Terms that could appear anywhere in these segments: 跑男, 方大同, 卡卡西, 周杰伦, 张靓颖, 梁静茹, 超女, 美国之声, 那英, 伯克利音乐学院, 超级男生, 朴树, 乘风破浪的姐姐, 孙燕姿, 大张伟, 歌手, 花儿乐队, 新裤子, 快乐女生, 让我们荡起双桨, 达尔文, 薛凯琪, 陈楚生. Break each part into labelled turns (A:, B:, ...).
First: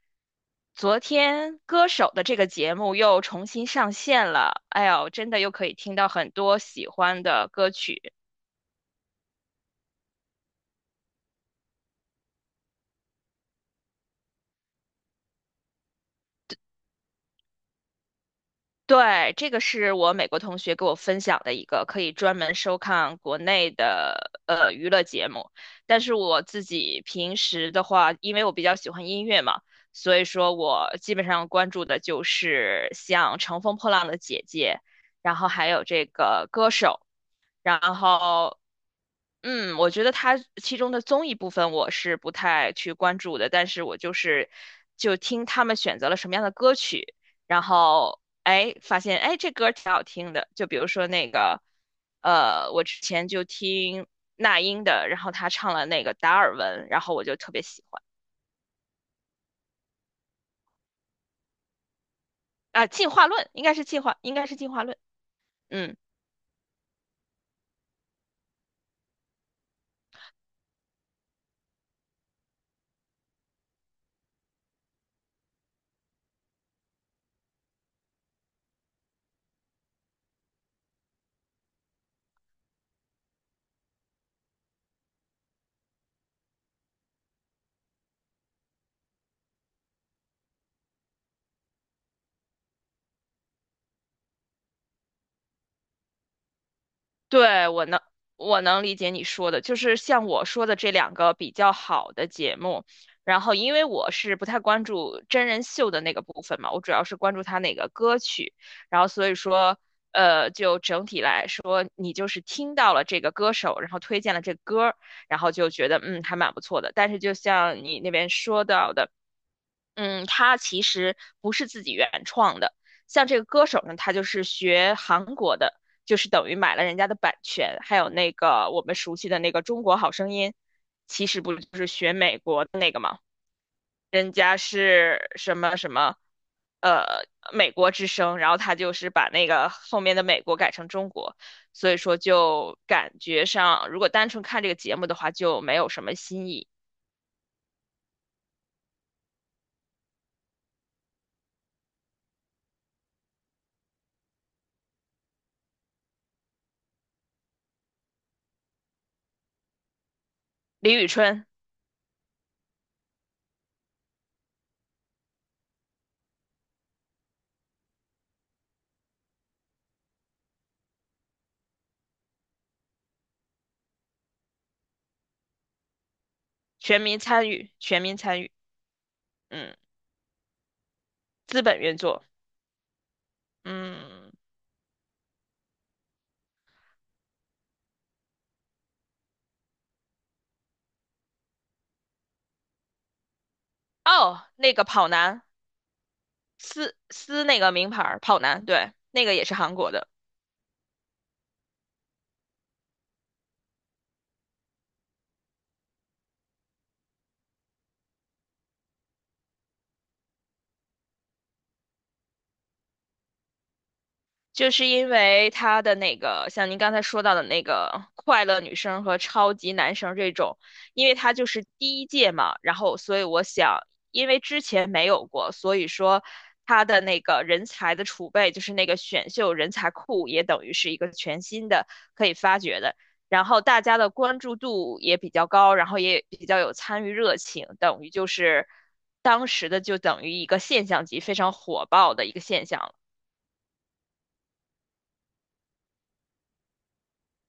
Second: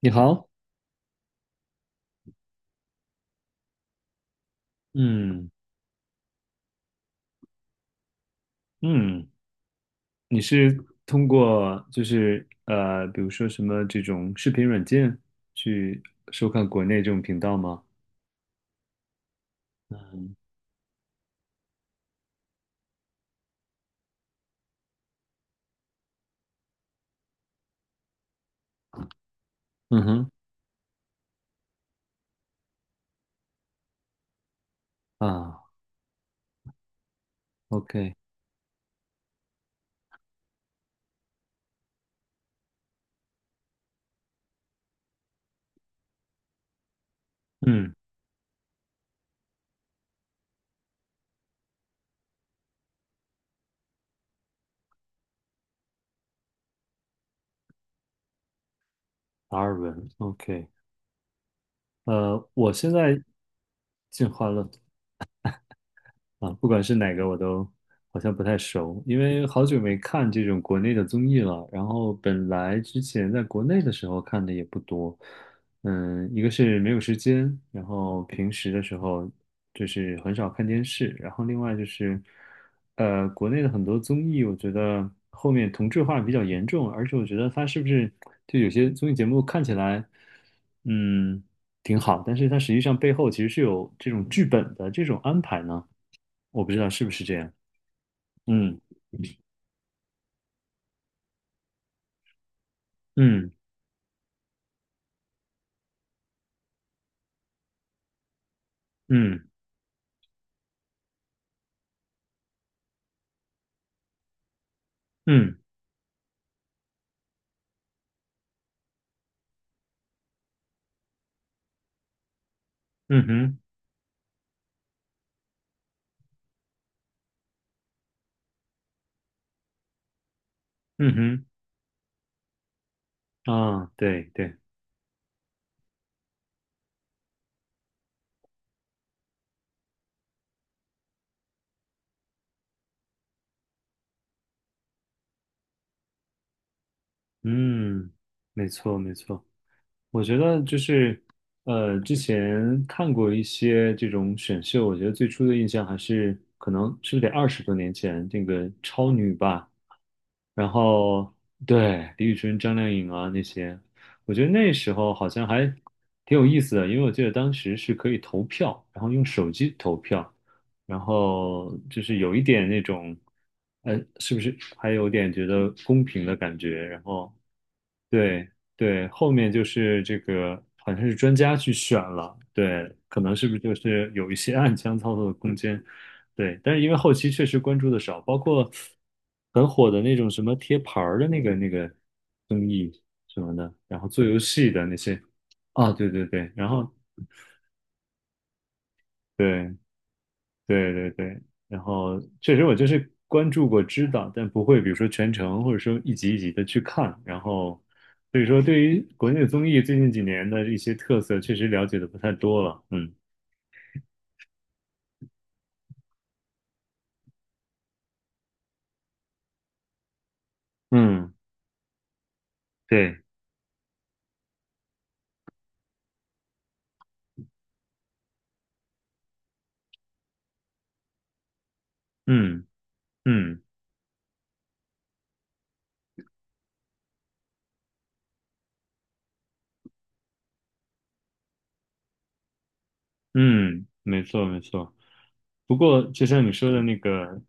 A: 你好。
B: 昨天《歌手》的这个节目又重新上线了，哎呦，真的
A: 嗯。
B: 又可以听到很多喜欢的歌曲。
A: 嗯，你是通过比如说什么这种视频软件去收看国内这种频道吗？
B: 对，这个是我美国同学给我分享的一个可以专门收看国内的娱乐节目，但是我自己平时的话，因为我比较喜欢音乐嘛，
A: 嗯
B: 所以
A: 哼。
B: 说我基本上关注的就是像《乘风破浪的姐姐》，然后
A: 啊
B: 还有这个《歌手》。然
A: ，OK。
B: 后嗯，我觉得它其中的综艺部分我是不太去关注的，但是我就是就听他们选择了什么样的歌曲，然
A: 嗯。
B: 后哎发现哎这歌儿挺好听的，就比如说那个我之前就听那英的，然后她唱了那个达尔文，然后我就特别喜欢
A: 达尔文，OK。我
B: 啊
A: 现
B: 进
A: 在
B: 化论应该是
A: 进化论。
B: 进化论，嗯。
A: 啊，不管是哪个我都好像不太熟，因为好久没看这种国内的综艺了。然后本来之前在国内的时候看的也不多。嗯，一个是没有时间，然后平时的时候就是很少看电视，然后另外就是，国内的很多综艺，我觉得后面同质化比较严重，而且我觉得它是不是就有些综艺节目看起来，嗯，挺好，但是它实际上背后其实是有这种剧本的这种安排呢，我不知道是不是这样。
B: 对，我
A: 嗯
B: 能理解你说的，就是像我说的这两个比较好的节目，然
A: 嗯。
B: 后因为我是不太关注真人秀的那个部分嘛，我主要是关注他那个歌曲，然后所以
A: 嗯。
B: 说，就整体来说，你就是听到了这个歌手，然后推荐了这个歌儿，然后
A: 嗯。
B: 就觉得嗯还蛮不错的。但是就像你那边说到的。嗯，他其实不是自己原创的。
A: 嗯
B: 像这个
A: 哼。
B: 歌手呢，他就是学韩国的，就是等于买了人家的版权，还有那个我们熟悉的那个《中国好声音》，
A: 嗯
B: 其实
A: 哼。
B: 不就是学美国的那个吗？
A: 啊，对
B: 人
A: 对。
B: 家是什么什么，呃，美国之声，然后他就是把那个后面的美国改成中国，所以说就感觉上，如果单纯看这个节目的话，就没有什么新意。
A: 嗯，没错没错。我觉得之前看过一些这种选秀，我觉得最初的印象还是可能是不是得二十多年前这个超女吧。然
B: 李宇
A: 后
B: 春，
A: 对，李宇春、张靓颖啊那些，我觉得那时候好像还挺有意思的，因为我记得当时是可以投票，然后用手机投票，然后就是有一点那种，是不是还有点觉得公平的感觉？
B: 全
A: 然
B: 民
A: 后
B: 参与，全民参
A: 对
B: 与，
A: 对，后面就
B: 嗯。
A: 是这个，好像是专家
B: 资
A: 去
B: 本运
A: 选
B: 作。
A: 了。对，可能是不是就是有
B: 嗯，
A: 一些暗箱操作的空间。对，但是因为后期确实关注的少，包括很火的那种什么贴牌儿的那个综艺什么的，然后做游
B: 哦，
A: 戏
B: 那个
A: 的那
B: 跑
A: 些。
B: 男，
A: 啊，对对对。然后
B: 撕那个名牌儿跑男，对，那个也是
A: 对
B: 韩国的。
A: 对对对，然后确实我就是关注过、知道，但不会比如说全程或者说一集一集的去看。然后，所以说对于国内的综艺最近几年的一些特色，确实了解的不太多了。嗯。
B: 就是因为他的那个，像您刚才说到的那个快乐女生和超级男生这种，因为
A: 嗯，
B: 他就是第一届嘛，然后所
A: 对。
B: 以我想，因为之前没有过，所以说他的那个人才的储备，就是那个选秀人才库，也等于是一个全新的可以发
A: 嗯。
B: 掘的。然后
A: 嗯。
B: 大家的关注度也比较高，然后也比较有参与热情，等于就是当时的就等于一个现象级，非常火爆的一个现象。
A: 嗯，没错没错。不过，就像你说的那个，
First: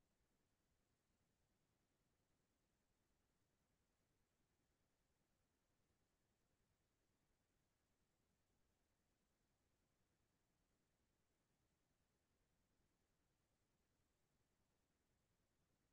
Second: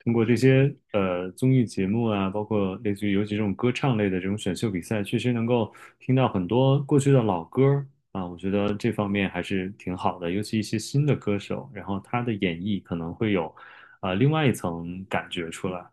A: 通过这些综艺节目啊，包括类似于尤其这种歌唱类的这种选秀比赛，确实能够听到很多过去的老歌儿啊，我觉得这方面还是挺好的。尤其一些新的歌手，然后他的演绎可能会有另外一层感觉出来。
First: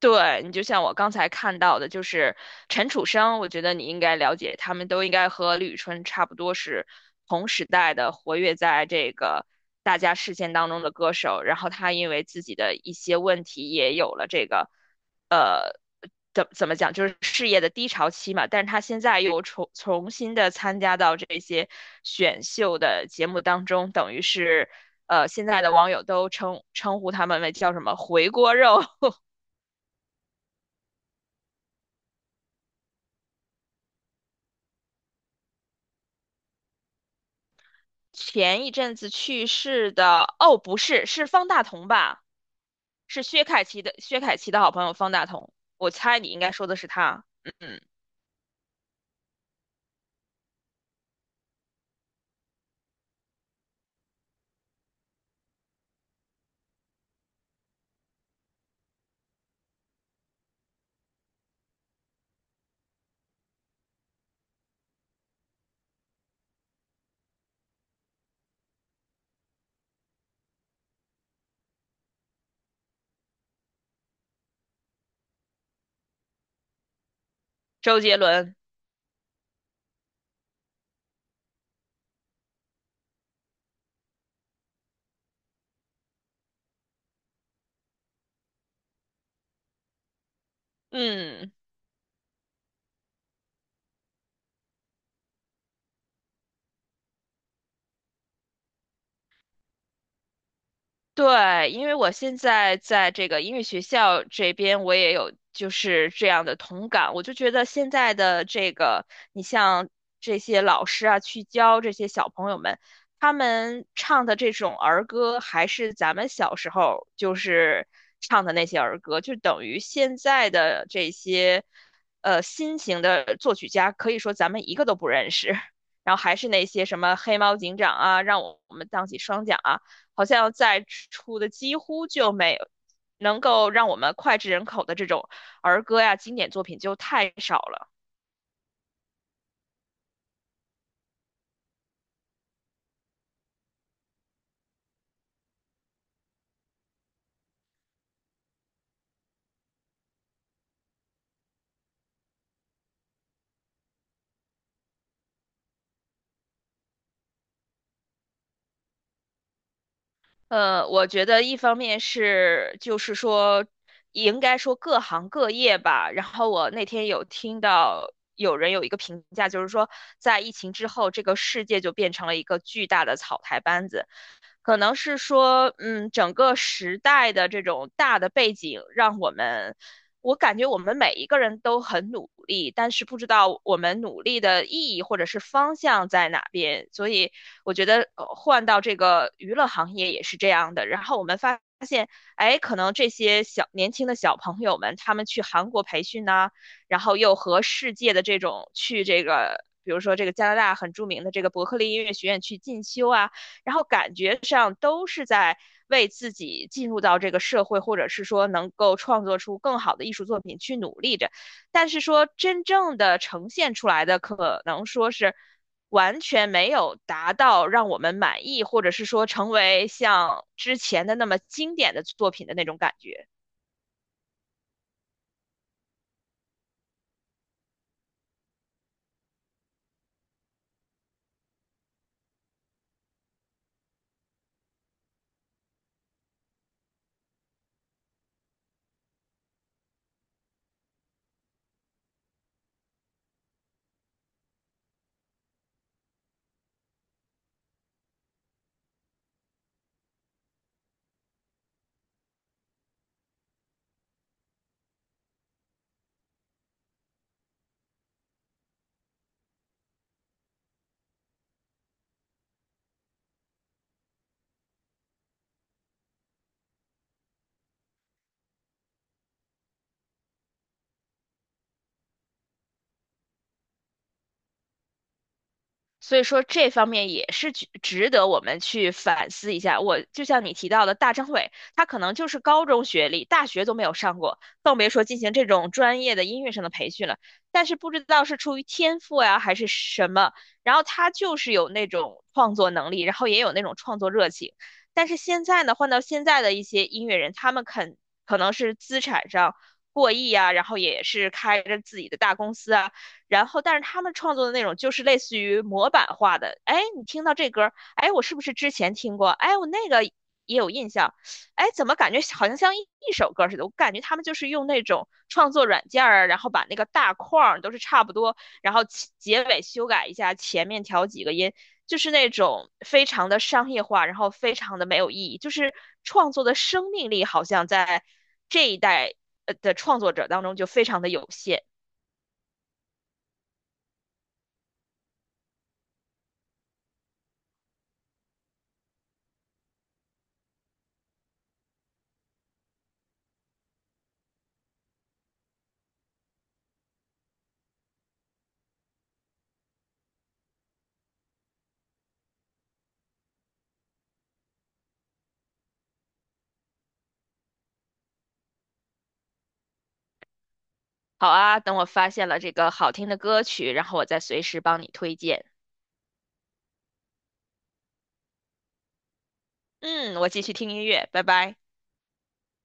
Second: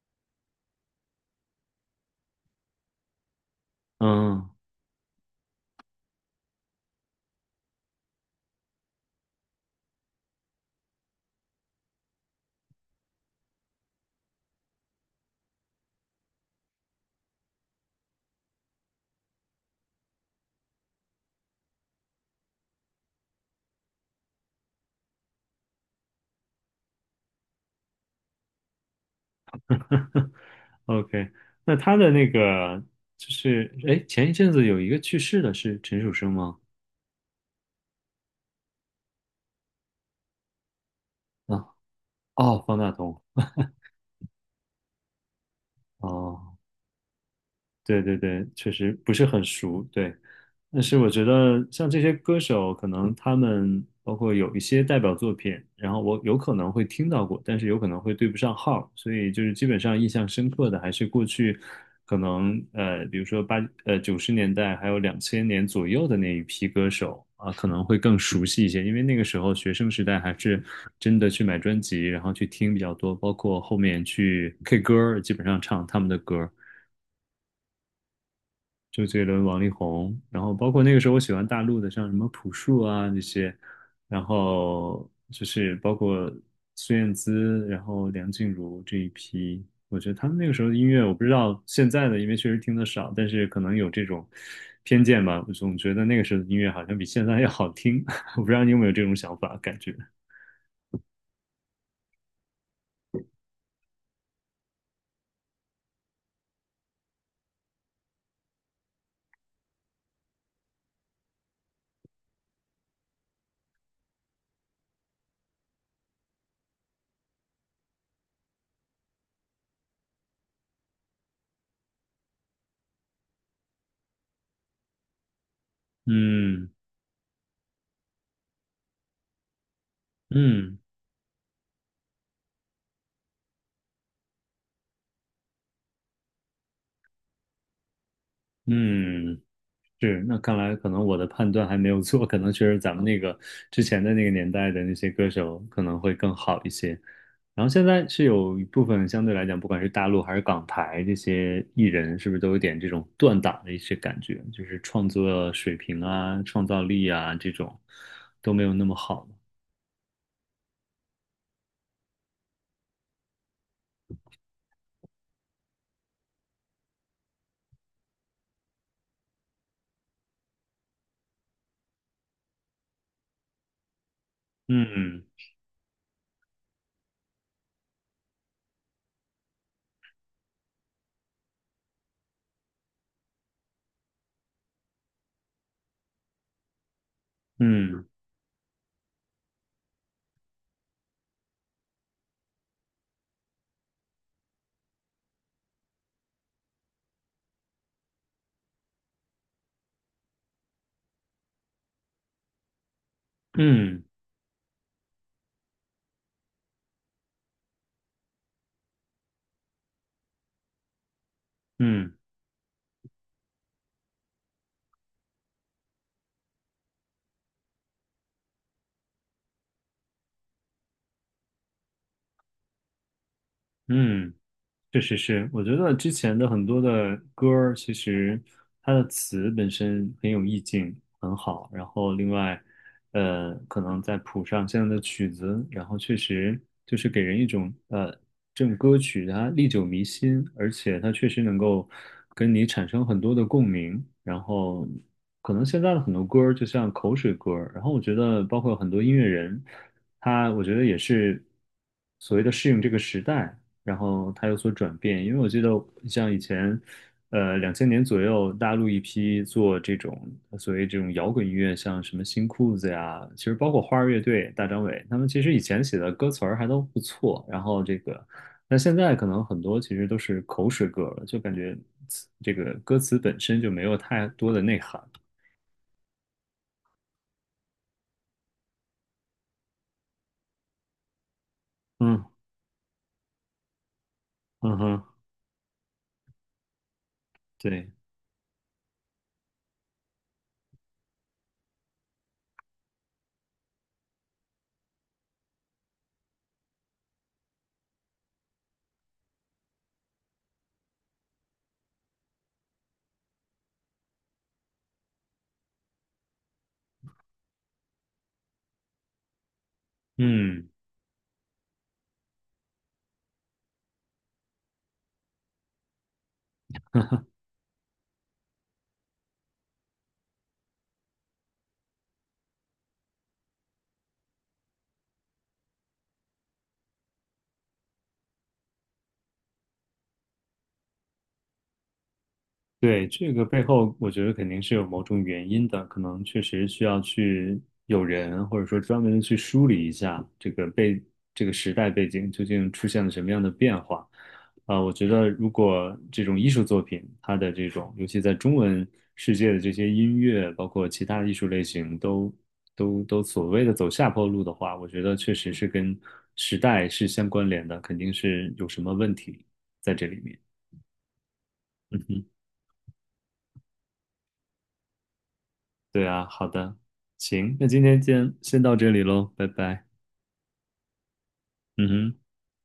B: 对，你就像我刚才看到的，就是陈楚生，我觉得你应该了
A: 嗯
B: 解，他们都应该和李宇春差不多是同时代的，活跃在这个大家视线当中的歌手。然后他因为自己的一些问题，也有了这个，呃，怎么讲，就是事业的低潮期嘛。但是他现在又重新参加到这些选秀的节目当中，等于是。现在的网友都称呼他们为叫什么"回锅肉"，
A: ，OK。那他的那个就是，哎，前一阵子有一个去世的是陈楚生吗？
B: 前一阵子去世的，哦，不是，是方大
A: 啊，
B: 同吧？
A: 哦，方大同。
B: 是薛凯琪的，薛凯琪的好朋友方大同。我猜你应该
A: 哦，
B: 说的是他。嗯，嗯
A: 对对对，确实不是很熟，对。但是我觉得像这些歌手，可能他们包括有一些代表作品，然后我有可能会听到过，但是有可能会对不上号，所以就是基本上印象深刻的还是过去可能比如说九十年代还有两千年左右的那一批歌手啊，可能会更熟悉一些，因为那个时候学生时代还是真的去买专辑，然后去听比较多，包括后面去 K 歌儿，基本上唱他们的歌。
B: 周杰伦。
A: 周杰伦、王力宏，然后包括那个时候我喜欢大陆的，像什么朴树啊那些，然后就是包括孙燕姿，然后梁静茹这一批，我觉得他们那个时候的音乐，我不知
B: 嗯。
A: 道现在的，因为确实听得少，但是可能有这种偏见吧，我总觉得那个时候的音乐好像比现在要好听。我不知道你有没有这种想法感觉？
B: 对，因为我现在在这个音乐学校这边，我也有就是这样的同感。我就觉得现在的这个，你像这些老师啊，去教这些小朋友们，他们唱的这种儿歌，还是咱们小时候就是唱的那些儿歌，就等于现在的这些新型的作曲家，可以说咱们一个都不认识。然后还是那
A: 嗯。
B: 些什么黑猫警长啊，让我们荡起双桨啊。好像
A: 嗯。
B: 在出的几乎就没有能够让我们脍炙人口的这种儿歌呀、经典作品就太少了。
A: 嗯。是，那看来可能我的判断还没有错，可能确实咱们那个之前的那个年代的那些歌手可能会更好一些。然后现在是有一部分相对来讲，不管是大陆还是港台这些艺人，是不是都有点这种断档的一些感觉，就是创作水平啊、创造力啊这种都没有那么好了。
B: 我觉得一方面是就是说，应该说各行各业吧。然后我那天有听到有人有一个评价，就是说在疫情之后，这个世界就变成了一个巨大的草台班子。可能是
A: 嗯。
B: 说，嗯，整个时代的这种大的背景，让我们，我感觉我们每一个人都很努力，但是不知道我们努力的意义或者是方向在哪边。所以我觉
A: 嗯。
B: 得换到这个娱乐行业也是这样的。然后我们发现，哎，可能这些小年轻的小朋友们，他们去韩国培训呐、然后又和世界的这种去这个。比如说，这个加拿大很著名的这个伯克利音乐学院去进修啊，然后
A: 嗯。
B: 感觉上都是在为自己进入到这个社会，或者是说能够创作出更好的艺术作品去努力着，但是
A: 嗯。
B: 说真正的呈现出来的，可能说是完全没有达到让我们满意，或者是说成为像之前的那么经典的作品的那种感觉。
A: 嗯。嗯。确实是，我觉得之前的很多的歌儿，其实它的词本身很有意境，很好。然后另外，可能再谱上现在的曲子，然后确实就是给人一种,这种歌曲它历久弥新，而且它确实能够跟你产生很多的共鸣。然后可能现在的很多歌儿就像口水歌儿，然后我觉得包括很多音乐人，他我觉得也是所谓的适应这个时代。然后它有所转变。因为我记得像以前，两千年左右，大陆一批做这种所谓这种摇滚音乐，像什么新裤子呀，其实包括花儿乐队、大张伟，他们其实以前写的歌词儿还都不错。然后这个，那现在可能很多其实都是口水歌了，就感觉词这个歌词本身就没有太多的内涵。
B: 所以说这方面也是值得我们去反思一下。我就像你提到的，大张伟，他可能就
A: 嗯。
B: 是高中学历，大学都没有上过，
A: 嗯
B: 更别
A: 哼。
B: 说进行这种专业的音乐上的培训了。但是
A: 对。
B: 不知道是出于天赋呀，还是什么，然后他就是有那种创作能力，然后也有那种创作热情。但是现在呢，换到现在的一些音乐人，他们肯可能是资产上过亿啊，然后也是开着自己的大公司啊。然后，但是他们创作的内容就是类似于模板化的。哎，你听到这歌哎，我是不是之前听过？哎，我那个也
A: 嗯。
B: 有印象。哎，怎么感觉好像像一首歌似的？我感觉他们就是用那种创作软件儿，然后把那个大框儿都是差不多，然后其结尾修改一下，前面调几个音，就是那种非常的商业化，然后非常的没有意义。就是创作的生命力好像在这一代的创作者当中就非常的有限。
A: 对，这个背后，我觉得肯定是有某种原因的，可能确实需要去有人，或者说专门的去梳理一下这个这个时代背景究竟出现了什么样的变化。啊、我觉得如果这种艺术作品，它的这种，尤其在中文世界的这些音乐，包括其他的艺术类型都所谓的走下坡路的话，我觉得确实是跟时代是相关联的，肯定是有什么问题在这里面。
B: 好啊，等我发现了这个好听的歌曲，然后我再随时帮你推荐。
A: 对啊，好的。行，那今天先到这里喽，拜拜。
B: 嗯，我继续听音乐，拜拜。
A: 嗯哼。